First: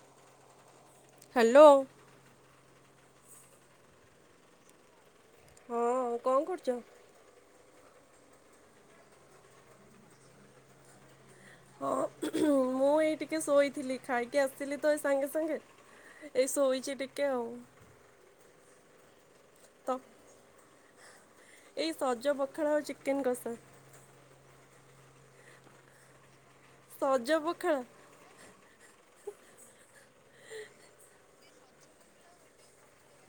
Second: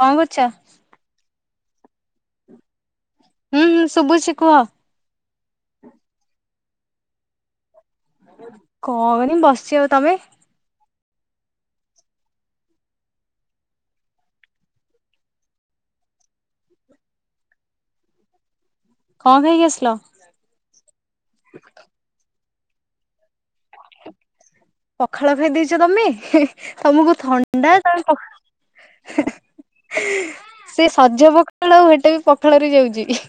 କଣ କରୁଛ? ହାଲୋ। ହୁଁ, ହୁଁ ଶୁଭୁଛି କୁହ। ହଁ କଣ କରୁଚ? କଣ କି ବସଛି ଆଉ, ତୋମେ? ହଁ ମୁଁ ମୁଁ ଏଇ ଟିକେ ଶୋଇଥିଲି, ଖାଇକି ଆସିଲି ତ ଏଇ ସାଙ୍ଗେ ସାଙ୍ଗେ। ଏଇ ଶୋଇଚି ଟିକେ ଆଉ। କଣ ଖାଇକି ଆସିଲ? ତ ଏଇ ସଜ ପଖାଳ ଆଉ ଚିକେନ୍ କଷା। ପଖାଳ ଖାଇ ଦେଇଚ ତମେ ହେ ତମକୁ ସଜ ଥଣ୍ଡା ପଖାଳ ତମେ ହେ ସେ ସଜ ପଖାଳ ହେଟା ବି ପଖାଳରେ ଯାଉଛି।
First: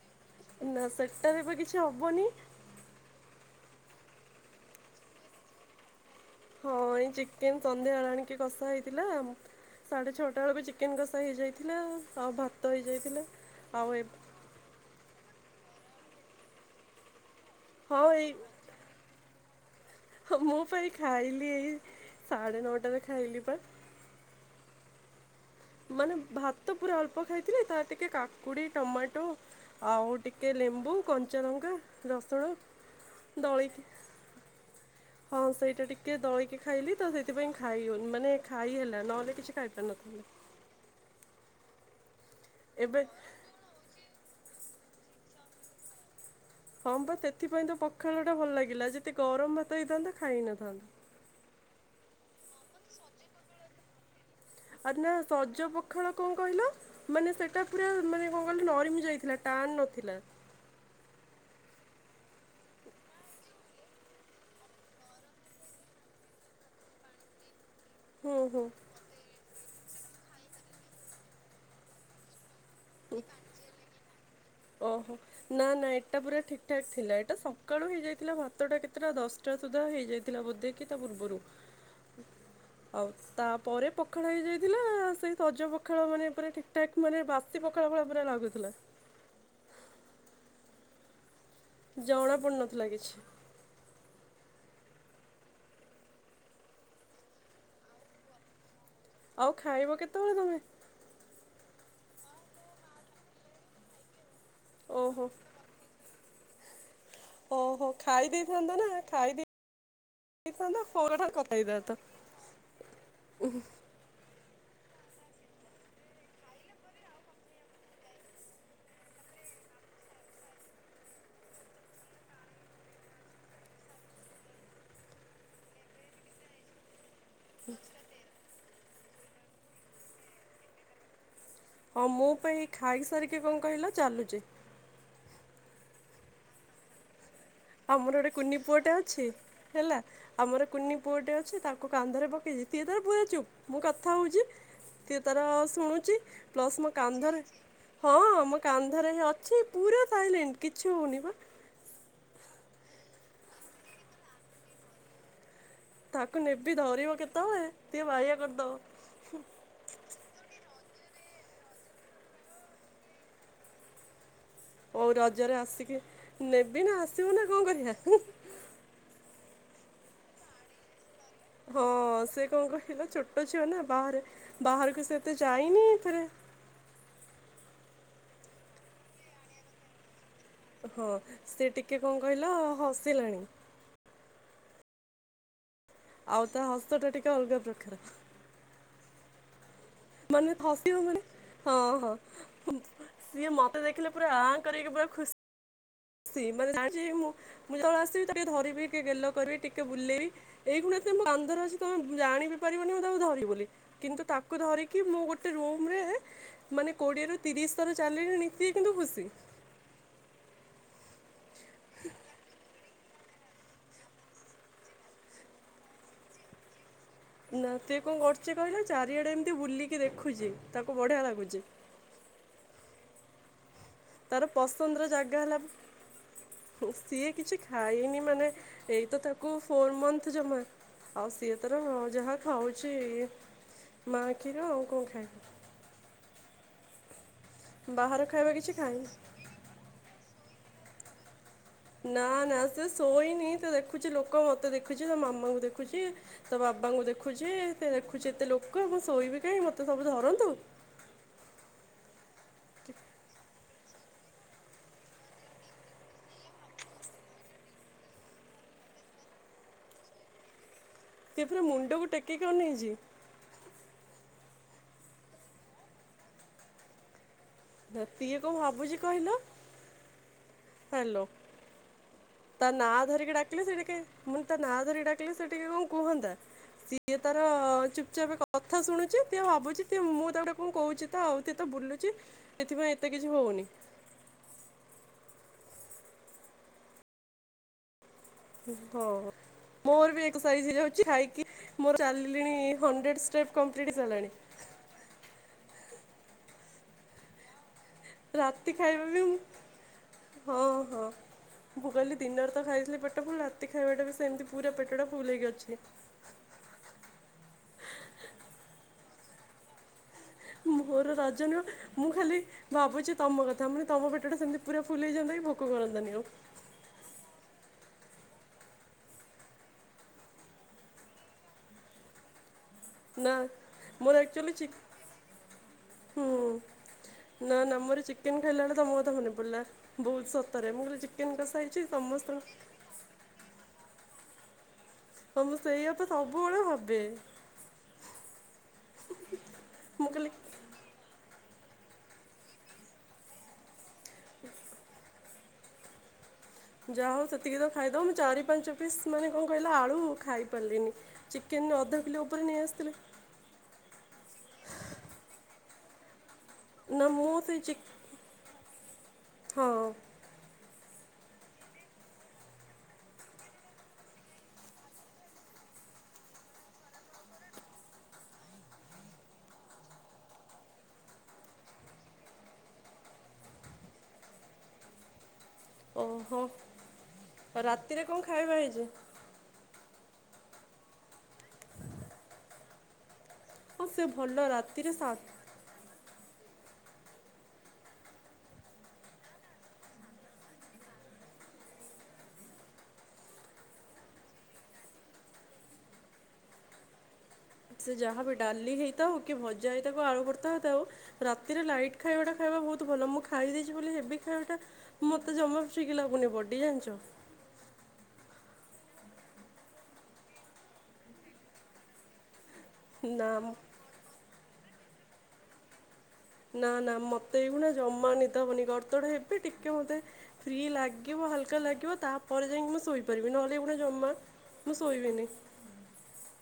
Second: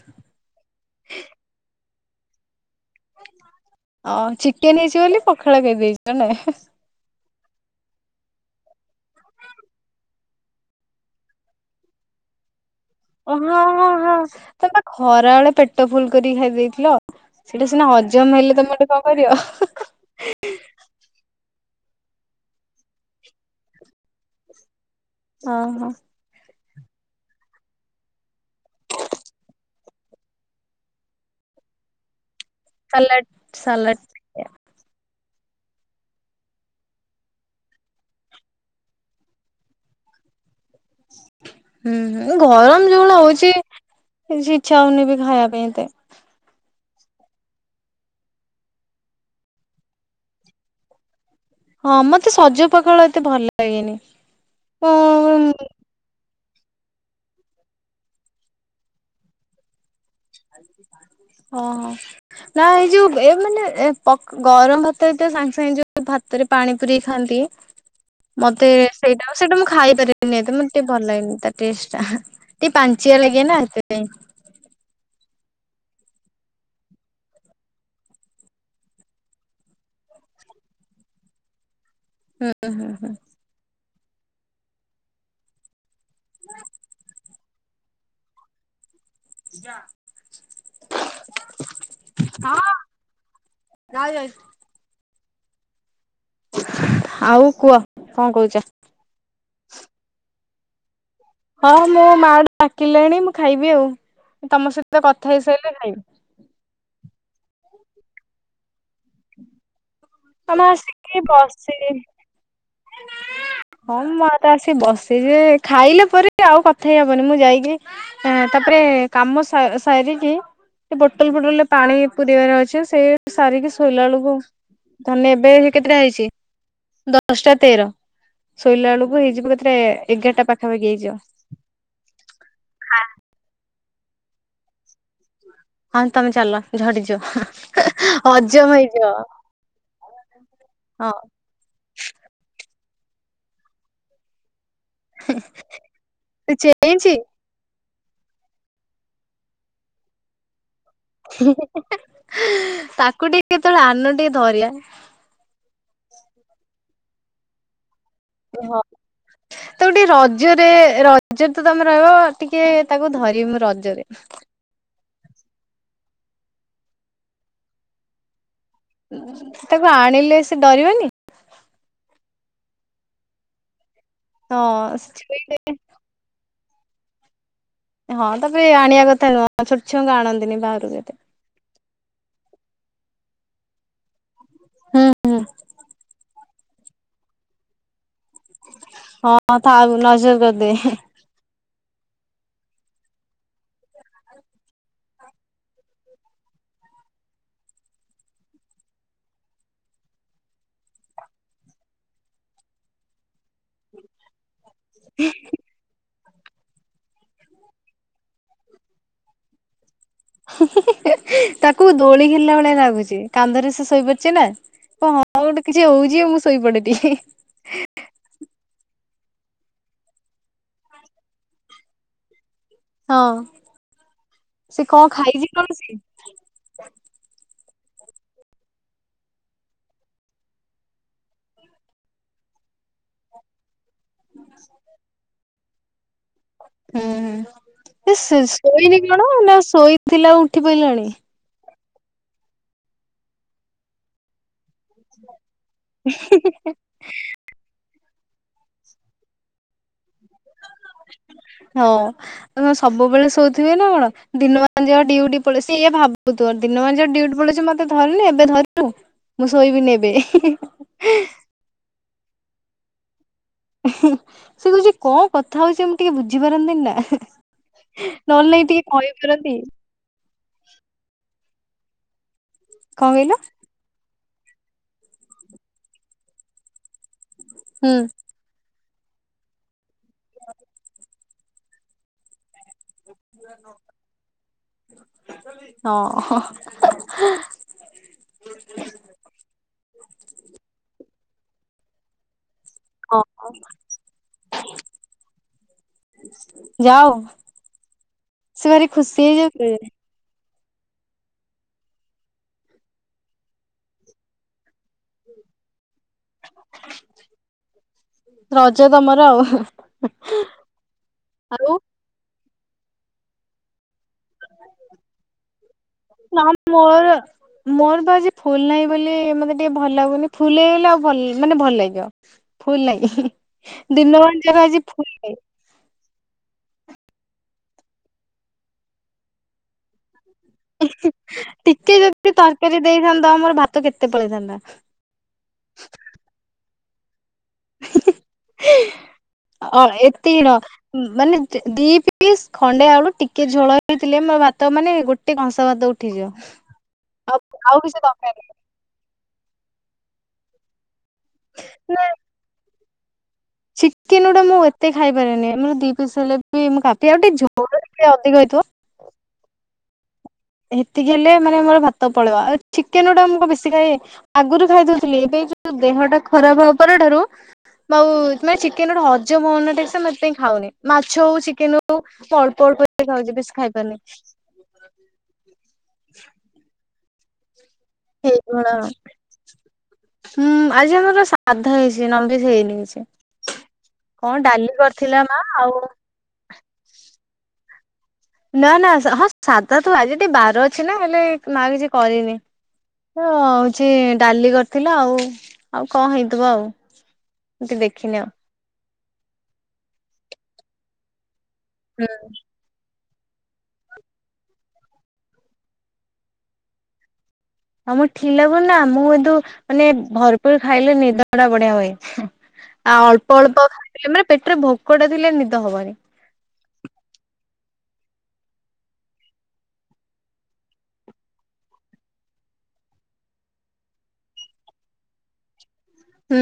ନା ସେଟାରେ ବି କିଛି ହବନି। ଅ ଚିକେନ୍ ହେଇଛି ବୋଲି ପଖାଳ ଖାଇ ଦେଇଛ ନାଁ। ହଁ ଏଇ ଚିକେନ୍ ସନ୍ଧ୍ୟାବେଳେ ଆଣିକି କଷା ହେଇଥିଲା ସାଢ଼େ ଛଅଟା ଭାବେ ଚିକେନ୍ କଷା ହେଇଯାଇଥିଲା ଆଉ ହ ଭ ତ ହେଇଯାଇଥିଲା। ଓ ହଁ ହଁ ଆଉ ଏ ହଁ। ତମେ ବା ଖରା ବେଳେ ପେଟ ଫୁଲ୍ କରିକି ଖାଇଦେଇଥିଲ। ସେଇଟା ସିନା ହଁ ହଜମ ହେଲେ ତମେ ଗୋଟେ କଣ କରିବ? ହଁ ହଁ ହଉ ମୁଁ ପା ଏଇ ଖାଇଲି ଏଇ ସାଢ଼େ ନଅଟାରେ ଖାଇଲି ପା। ହଁ ହଁ ମାନେ ଭାତ ପୁରା ଅଳ୍ପ ଖାଇଥିଲି, ତା ଟିକେ କାକୁଡ଼ି, ଟମାଟୋ ଆଉ ଟିକେ ଲେମ୍ବୁ, କଞ୍ଚଲଙ୍କା, ରସୁଣ ସଲାଟ୍ ଦଳିକି ସଲାଟ୍ ହଁ ସେଇଟା ଟିକେ ଦଳକି ଖାଇଲି ତ ସେଥିପାଇଁ ଖାଇ ହଉନି ମାନେ ଖାଇ ହେଲା। ନହେଲେ କିଛି ଖାଇପାରୁ ନଥାନ୍ତି। ହୁଁ ହୁଁ ଗରମ ଏବେ ଯୋଉ ଭଳିଆ ହଉଛି କିଛି ଇଚ୍ଛା ହଉନି ବି ଖାଇବା ପାଇଁ ଏତେ। ହଁ ବା ସେଥିପାଇଁ ତ ପଖାଳ ଟା ଭଲ ଲାଗିଲା, ଯଦି ଗରମ ଭାତ ହେଇଥାନ୍ତା ଖାଇ ହେଇ ନଥାନ୍ତା। ହଁ ମତେ ସଜ ପଖାଳ ଏତେ ଭଲ ଲାଗେନି। ଆ ନା ସଜ ଓହୋ ପ ଖାଳ କଣ କହିଲ ମାନେ ସେଟା ପୁରା ମାନେ କଣ କହିଲ ନରିମି ଯାଇଥିଲା ଟାଣ ନଥିଲା। ହଁ ହଁ ନା ଏଇ ଯୋଉ ଏ ମାନେ ଏ ପ ଗରମ ଭାତ ଏଇଟା ସାଙ୍ଗେ ସାଙ୍ଗେ ହେଇଯିବ। ଭା ରେ ପାଣି ପୁରେଇ ଖାଆନ୍ତି। ହୁଁ ହୁଁ। ମତେ ସେଇଟା-ସେଇଟା ମୁଁ ଖାଇପାରେଇନି ଏତେ, ମତେ ଟିକେ ଭଲ ଲାଗନି ତା ଟେଷ୍ଟ ଟା। ଟିକେ ପାଞ୍ଚିଆ ଲାଗେ ନା ସେଥିପାଇଁ। ଓହୋ ନା-ନା ଏଇଟା ପୁରା ଠିକ୍ ଠାକ୍ ଥିଲା। ଏଟା ସକାଳୁ ହେଇଯାଇଥିଲା ଭାତ ଟା କେତେଟା ଦସ୍ ଟା ସୁଦ୍ଧା ହେଇଯାଇଥିଲା ବୋଧେ କି ତା ପୂର୍ବରୁ ଆଉ ତାପରେ ପଖାଳ ହେଇଯାଇଥିଲା ସେଇ ସଜ ପ ପଖାଳ ମାନେ ପୁରା ଠିକ୍ ଠାକ୍ ମାନେ ବାସି ପଖାଳ ଭଳିଆ ପୁରା ଲାଗୁଥିଲା। ଜଣା ପଡୁନଥିଲା କିିଛି। ଯାଉଚି ଯାଉଚି। ଆଉ କୁହ କଣ କହୁଚ? ଆଉ ଖାଇବ କେତବଳେ ତମେ? ହଁ ମୋ ମା ଡାକିଲେଣି ମୁଁ ଖାଇବି ଆଉ, ତମ ସହିତ ଓହୋ କଥା ହେଇସାରିଲେ ଖାଇବି। ଓହୋ ଖାଇଦେଇଥାନ୍ତ ନା ଖାଇବି ଏ ତମେ ହେଇଥାନ୍ତ ଆସିକି ଫୋରଟା କଥା ବସି ହେଇଥାନ୍ତଉଁ ହୁଁ। ହଁ ମୁଁ ପା ତ ଆସି ବସିଛି ଯେ, ଖାଇଲେ ପରେ ଆଉ କଥା ହେଇ ହବନି ମୁଁ ଯାଇକି ଆ ତାପରେ କାମ ସା ସାରିକି ସେ ବୋଟଲ ପୋଟଲ ରେ ପାଣି ପୁରେଇବାରେ ଅଛି। ସେ ସାରିକି ଶୋଇଲା ବେଳକୁ ଧରିନିଅ ଏବେ ସେ କେତେଟା ହେଇଛି ଦଶଟା ତେର। ଶୋଇଲା ବେଳକୁ ହେଇଯିବ କେତେ ଏଗାରଟା ପାଖାପାଖି ହେଇଯିବ। ହଁ ମୁ ପାଇଁ ଖାଇସାରିକି କଣ କହିଲ ଚାଲୁଛି। ହଁ ତମେ ଚାଲ ଝଡିଯିବ। ଆମର ଗୋଟେ କୁନି ହଜମ ପୁଅଟେ ହେଇଯିବ ଅଛି ହେଲା ଆମର କୁନି ହଁ ପୁଅ ଟେ ଅଛି ତା କୁ କାନ୍ଧରେ ପକେଇଛି ସିଏ ତାର ପୁରା ଚୁପ୍ ମୁଁ କଥା ହଉଚି। ସିଏ ତାର ଶୁଣୁଚି ତୁ ପ୍ଲସ ମୋ ଚେଇଁଛି କାନ୍ଧରେ ହଁ ମୋ କାନ୍ଧରେ ହିଁ ଅଛି ପୁରା ସାଇଲେଣ୍ଟ କିଛି ହଉନି ବା। ତାକୁ ଟିକେ କେତେବେଳେ ଆନୁଣ ଟିକେ ଧରିବା। ତାକୁୁ ନେବି ଧରିବ କେତେବେଳେ ସିଏ ବାଇୟା କ ଓହ। ହୁ। ତାକୁ ଟିକେ ରଜରେ ରଜରେ ତ ତମେ ରହିବ ଟିକେ ତାକୁ ଧରିବି ମୁଁ ରଜରେ। ହଉ ରଜରେ ଆସିକି ନେବି ନା ଆସିବ ନା କଣ କରିବା। ତାକୁ ଆଣିଲେ ସେ ଡରିବନି ହଁ ସେ କଣ କହିଲ ଛୋଟ ଛୁଆ ନା ବାହାରେ ହଁ ବାହାରକୁ ସେ ଏତେ ଛୁଇଁଲେ ଯାଇନି ଫେରେ ହଁ ତାକୁ ଏ ଆଣିବା କଥା ନୁହଁ ଛୋଟ ଛୁଆଙ୍କୁ ଆଣନ୍ତିନି ବାହାରୁକୁ ହଁ ଏତେ। ସେ ଟିକେ କଣ କହିଲ ହସିଲାଣି। ହୁଁ ହୁଁ। ଆଉ ତା ହସ ଟା ଟିକେ ଅଲଗା ପ୍ରକାର। ହଁ ତା [unintelligible] ନ ମାନେ ଫସିବ ମାନେ ହଁ ହଁ ସିଏ ମତେ ଦେଖିଲେ ପୁରା ଆଁ କରିକି ପୁରା ଖୁସ୍ ସି ମାନେ ଜାଣି ମୁଁ ମୁଁ ଯେଳେ ଆସିବି ତାିକେ ଧରିବି ଟିକେ ଗେଲ କରିବି ଟିକେ ବୁଲେଇବି। ଏଇ ଖୁଁଣ ଏତ କାନ୍ଧରେ ଅଛି ତମେ ଜାଣିିବି ପାରିବନି ମୁଁ ତାକୁ ଧରିବି ବୋଲି କିନ୍ତୁ? ତାକୁ ଧରିକି ମୁଁ ଗୋଟେ ରୁମ ରେ ମାନେ କୋଡ଼ିଏରୁ ତିରିଶ ଥର ଚାଲିଲିଣି ସିଏ କିନ୍ତୁ ଖୁସି। ତାକୁ ଦୋଳି ଖେଳିଲା ଭଳିଆ ଲାଗୁଛି। କାନ୍ଧରେ ସେ ଶୋଇପଡିଚେ ନା, କ ହଁ ଗୋଟେ କିଛି ହଉଛି ମୁଁ ଶୋଇପଡେ ଟିକେ। ନା ତେ କଣ କରୁଚି କହିଲ ଚାରିଆଡେ ଏମିତି ବୁଲିକି ଦେଖୁଛିି ତାକୁ ବଢିଆ ଲାଗୁଛି। ହଁ। ତାର ସେ କଣ ପସନ୍ଦର ଜାଗା ଖାଇଛି ହେଲା କଣ ସେ? ସିଏ କିଛି ଖାଇନି ମାନେ ଏଇତ ତାକୁ ଫୋର ମନ୍ଥ ଜମା। ଆଉ ସିଏ ତର ଯାହା ଖାଉଛି ମା କ୍ଷୀର ଆଉ କଣ ଖାଇବ। ହୁଁ ହୁଁ ସି ବାହାର ସେ ଖାଇବା କିଛି ଶୋଇନି ଖାଇନି। କଣ ନା ଶୋଇଥିଲା ଉଠି ପାଇଲାଣି। ନା ନା ସେ ଶୋଇନି ତ ଦେଖୁଛି ଲୋକ ମତେ ଦେଖୁ ଖୁଛି ତ ମାମାଙ୍କୁ ଦେଖୁଛି ତ ବାବାଙ୍କୁ ଦେଖୁ ଖୁଛି ସେ ଦେଖୁଛି ଏତେ ଲୋକ ମୁ ଶୋଇବି କାହିଁ ମତେ ସବୁ ଧରନ୍ତୁ। ହଉ। ହ ସବୁବେଳେ ଶୋଉଥିବେ ନା କଣ ଦିନମାନ ଯ ଡିଉଟି ପଳେଇ ସିଇ ଭାବୁ ତୋର ଦିନ ମାନ ଯୋଉ ଡିଉଟି ପଳଉଚ ମତେ ଧରୁନି ଏବେ ଧରଛୁ ମୁଁ ଶୋଇବିନି ଏବେ। ସେ ଫେର୍ ମୁଣ୍ଡକୁ ଟେକିକି ଅନେଇଛି ସେ କହୁଛି କଣ କଥା ହଉଛି ମୁଁ ଟିକେ ବୁଝିପାରନ୍ତିନି ନା। ସିଏ କଣ ନହେଲେ ନାଇ ଟିକେ ଭାବୁଛି କହିଲ କହିପାରନ୍ତି। ହ୍ୟାଲୋ ତା ନା କଣ କହିଲ ଧରିକି ଡାକିଲ ସେ ଟିକେ ମୁଁ ତା ନାଁ ଧରିକି ଡାକିଲେ ସେ ଟିକେ କଣ କୁହନ୍ତା, ସିଏ ତାର ହୁଁ ଚୁପଚାପ କ କଥା ଶୁଣୁଛି ତ ଭାବୁଛି ମୁଁ ତା ଗୋଟେ କଣ କହୁଛି ତ ଆଉଏ ତ ବୁଲୁଚି ଏଥିପାଇଁ ଏତେ କିଛି ହଉନି ହଁ। ହଁ ମୋରବି ଏକ ସାରିକି ହଉଛି ଖାଇକି ମୋର ଚାଲିଲିଣି ହଣ୍ଡ୍ରେଡ଼୍ ଷ୍ଟେପ୍ କମ୍ପ୍ଲିଟ୍ ହେଇସାରିଲାଣି। ଯାଉ ରାତି ସେ ଭାରି ଖାଇବା ବି ଖୁସି ହେଇଯାଉ ଥିବେ। ହଁ ହଁ। ମୁଁ କହିଲି ଦିନରେତ ଖାଇଥିଲି ପେଟ ଫୁଲ୍ ରାତି ଖାଇବାଟାବି ସେମିତି ପୁରା ପେଟଟା ଫୁଲହେଇକି ଅଛି। ରଜ ତମର ଆଉ। ମୋର ରଜ ନୁହଁ ଆଉ ମୁଁ ଖାଲି ଭାବୁଚି ତମ କଥା ମାନେ ତମ ପେଟଟା ସେମିତି ପୁରା ଫୁଲ୍ ହେଇଯାଆନ୍ତାକି ଭୋକ କରନ୍ତାନି ଆଉ। ନାଁ ମୋର ମୋରତ ଆଜି ଫୁଲ୍ ନାହିଁ ବୋଲି ମତେ ଟିକେ ଭଲ ଲାଗୁନି ଫୁଲ୍ ହେଇଗଲେ ଆଉ ମାନେ ଭଲ ଲାଗିବ। ଫୁଲ୍ ନାହିଁ ନା ମୋର ଦିନମାନ ଆକ୍ଚୁଆଲି ଚି ଯାକ ଆଜି ଫୁଲ୍ ନାହିଁ। ହୁଁ ନା ନା ମୋର ଚିକେନ୍ ଖାଇଲା ବେଳେ ତମକଥା ମନେ ପଡ଼ିଲା। ବହୁତ୍ ସତରେ ମୁଁ କହିଲେ ଚିକେନ୍ କସା ହେଇଚି ସମସ୍ତଙ୍କ ଦେଇଥାନ୍ତା ମୋର ଭାତ କେତେ ପଳେଇଥାନ୍ତା। ତ ମୁଁ ସେଇଆତ ସବୁବେଳେ ଭାବେ। ହଁ ଅ ମୁଁ କହିଲି ଏତେ ହ ମାନେ ଦି ପିସ୍ ଖଣ୍ଡେ ଆଳୁ ଟିକେ ଝଳ ହେଇଥିଲେ ମୋର ଭାତ ମାନେ ଗୋ ଟେ କଂସା ଭାତ ଉଠିଯିବ। ଯାହା ହଉ ଆଉ ସେତିକିତ ଆଉ କିଛି ଖାଇଦଉ ମୁଁ ଦରକାର ଚାରି ନାହିଁ ପାଞ୍ଚ ପିସ୍ ମାନେ କଣ କହିଲ ଆଳୁ ଖାଇପାରିଲିନି। ଚିକେନ୍ ଅଧ ନା କିଲୋ ଉପରେ ନେଇଆସିଥିଲେ ଚିକେନ ଅଡ଼ା ମୁଁ ଏତେ ଖାଇପାରେନି ମୋର ଦି ପିସ୍ ହେଲେ ମୁଁ ନା କାପି ଆଉ ଟିକେ ସେଇ ଝୋଳ ଚି ଟିକେ ଅଧିକ ହେଇଥିବ ହଁ। ହେତିକି ହେଲେ ମାନେ ମୋର ଭାତ ପଳେବ ଆଉ ଚିକେନ ଅଡ଼ା ମୁ କଣ ବେଶୀ ଖାଏ। ଆଗରୁ ଖାଇଦଉଥିଲି ଏବେ ଯୋଉ ଦେହଟା ଖରାପ୍ ହବା ପର ଠାରୁ ମୁଆଉ ଚିକେନ୍ ଗୋଟେ ହଜମ ହଉନି ଟିକେ ସେଇଥିପାଇଁ ଖାଉନି ମାଛ ହଉ ଚିକେନ ହଉ ଅଳ୍ପ ଅଳ୍ପ ଖାଉଚି ବେଶୀ ଖାଇ ପାରୁନି। ଓହୋ ଆଉ ରାତିରେ କଣ ଖାଇବା ସେଇଭଳିଆ ହେଇଚି? ହୁଁ ଆଜି ଆମର ସାଧା ହେଇଚି ନନଭେଜ୍ ହେଇନି କିଛି। ହଁ ସେ କଣ ଭଲ ଡାଲି ରାତିରେ ସା କରିଥିଲା ମା ଆଉ ନା ନା ହଁ ସାଧାତ ଆଜି ଟିକେ ବାର ଅଛିନା ହେଲେ ମା କିଛି କରିନି। ତ ହଉଚି ଡାଲି କରିଥିଲା ଆଉ ଆଉ କଁ ହେଇଥିବ ଆଉ। ମୁଁ ଟିକେ ସେ ଦେଖିନି ଆଉ ଯାହାବି ଡାଲି ହେଇଥାଉ କିଭଜା ହେଇଥାଉ ଆଳୁ କରିଥା ହେଥାଉ ରାତିରେ ଲାଇଟ୍ ହୁଁ ଖାଇବାଟା ଖାଇବା ବହୁତ୍ ଭଲ ମୁଁ ଖାଇ ଦେଇଛି ବୋଲି ହେବି ଖାଇବାଟା ମୋତେ ଜମା ଶିକି ଲାଗୁନି ବଡ଼ି ଜାଣିଚ। [unintelligible] ମୁଁ କିନ୍ତୁ [unintelligible] ମାନେ ଭରପୁରୁ ଖାଇଲେ ନିଦଟା ବଢ଼ିଆ ହୁଏ। ଆଉ ନା ଅଳ୍ପ ଅଳ୍ପ ଖାଇଲେ ମାନେ ପେଟରେ ଭୋକଟା ଥିଲେ ନିଦ ହବନି। ନା ନା ମତେ ଏଭଳିଆ ଜମା ନିଦହବନି ଗଡ଼ ତଡ଼ ହେବି ଟିକେ ମତେ ଫ୍ରି ଲାଗିବ ହାଲକା ଲାଗିବ ତାପରେ ଯାଇକି ମୁଁ ଶୋଇପାରିବି ନହେଲେ ଏଗୁଡ଼ା ଜମା ମୁଁ ସୋଇବିନି। ହୁଁ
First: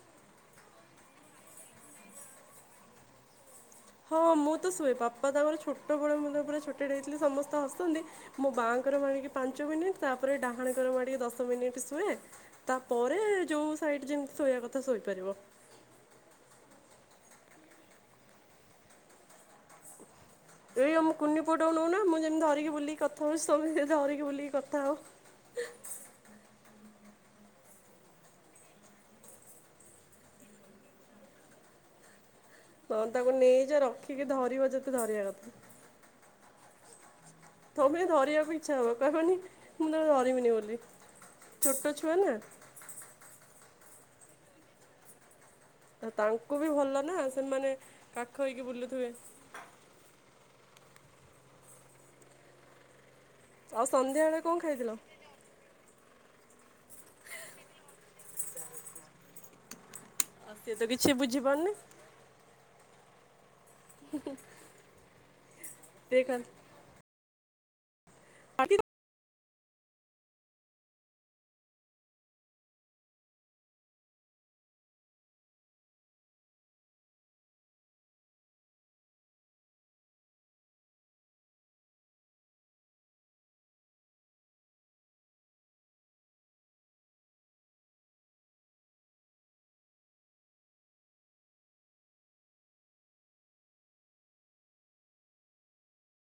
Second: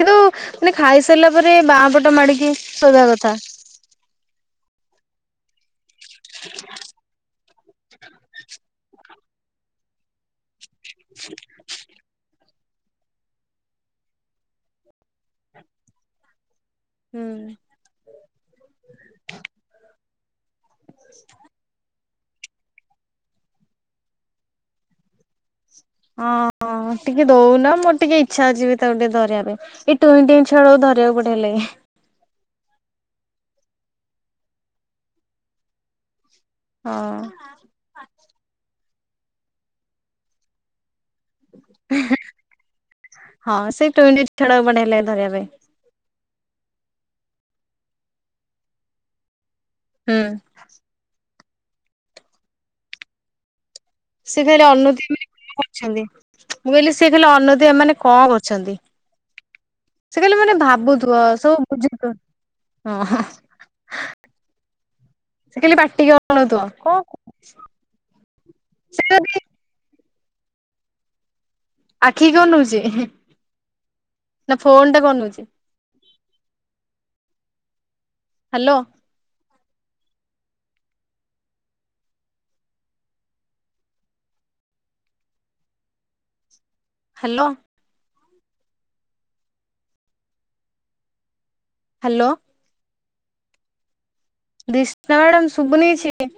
କିନ୍ତୁ ମାନେ ଖାଇସାରିଲା ପରେ ବାଁ ପଟ ମାଡ଼ିକି ଶୋଇବା କଥା। ହଁ ମୁଁ ତ ଶୁଏ ବାପା ତାଙ୍କର ଛୋଟବେଳେ ମ ତାଙ୍କଉପରେ ଛୋ ଟେଥିଲେ ସମସ୍ତେ ହସନ୍ତି ମୋ ବାଆଙ୍କର ମଣିକି ପାଞ୍ଚ ମିନିଟ୍ ତାପରେ ଡାହାଣ କର ମାଡିକି ଦଶ ମିନିଟ୍ ଶୁଏ। ତାପରେ ଯୋଉ ସାଇଡ ଯେମିତି ଶୋଇବା କଥା ଶୋଇପାରିବ। ହୁଁ। ଏଇ ଆମ କୁନି ପୁଅ ଟାକୁ ନଉନା ମୁଁ ଯେମିତି ଧରିକି ବୁଲି କଥା ହଉଚି ସମସ୍ତେ ଧରିକି ବୁଲିକି କଥା ହେଉ। ହଁ ହଁ ଟିକେ ଦଉନ ମୋର ଟିକେ ଇଚ୍ଛା ଅଛିି ତାକୁ ଟିକେ ଧରିବା ପାଇଁ। ଏଇ ଟୁଇଁ ଟିଇଁ ଛୁଆ କୁ ଧରିବାକୁ ବଢିଆ ଲାଗେ। ହଁ ତାକୁ ନେଇଯା ରଖିକି ଧରିବ ଯେତେ ଧରିବା କଥା। ହଁ। ତମେ ଧରିବାକୁ ଇଚ୍ଛା ହବ କହିବନି ମୁଁ ତାକୁ ଧରିବିନି ବୋଲି ଛୋଟ ଛୁଆ ନା। ହଁ ସେ ବୁଇଁ ଟିଇଁ ଛୁଆଉଡ଼ାକୁ ବିଡିଅ ଲାଗେ ଧରିବା ପାଇଁ। ତାଙ୍କୁ ବି ଭଲ ନା ସେମାନେ କାଖ ହେଇକି ବୁଲୁଥିବେ। ହୁଁ। ଆଉ ସନ୍ଧ୍ୟାବେଳେ ସେ କଣ ଖାଲି ଖାଇଥିଲ? ଅନଉଥିବେ କଣ କରୁଛନ୍ତି, ମୁଁ କହିଲି ସେ କହିଲେ ଅନଉଥିବେ ଏ ମାନେ କଣ କରୁଛନ୍ତି। ସେ ଖାଲି ମାନେ ଆଉ ସିଏ ତ କିଛି ଭାବୁଥିବ ସବୁ ବୁଝିପାରୁନି ବୁଝୁଥୁ ହଁ। ହଟ [unintelligible] ସେ ଖାଲି ପାଟିକି ଅନଉଥୁିବ କଣ ଖାଲି ଆଖି କଣ ନଉଛି ନା ଫୋନ ଟାକୁ ଅନଉଛି। ହ୍ୟାଲୋ। ହ୍ୟାଲୋ। ହ୍ୟାଲୋ। ଦିସ୍ନା ମ୍ୟାଡ଼ାମ ଶୁଭୁ ନେଇଛିି?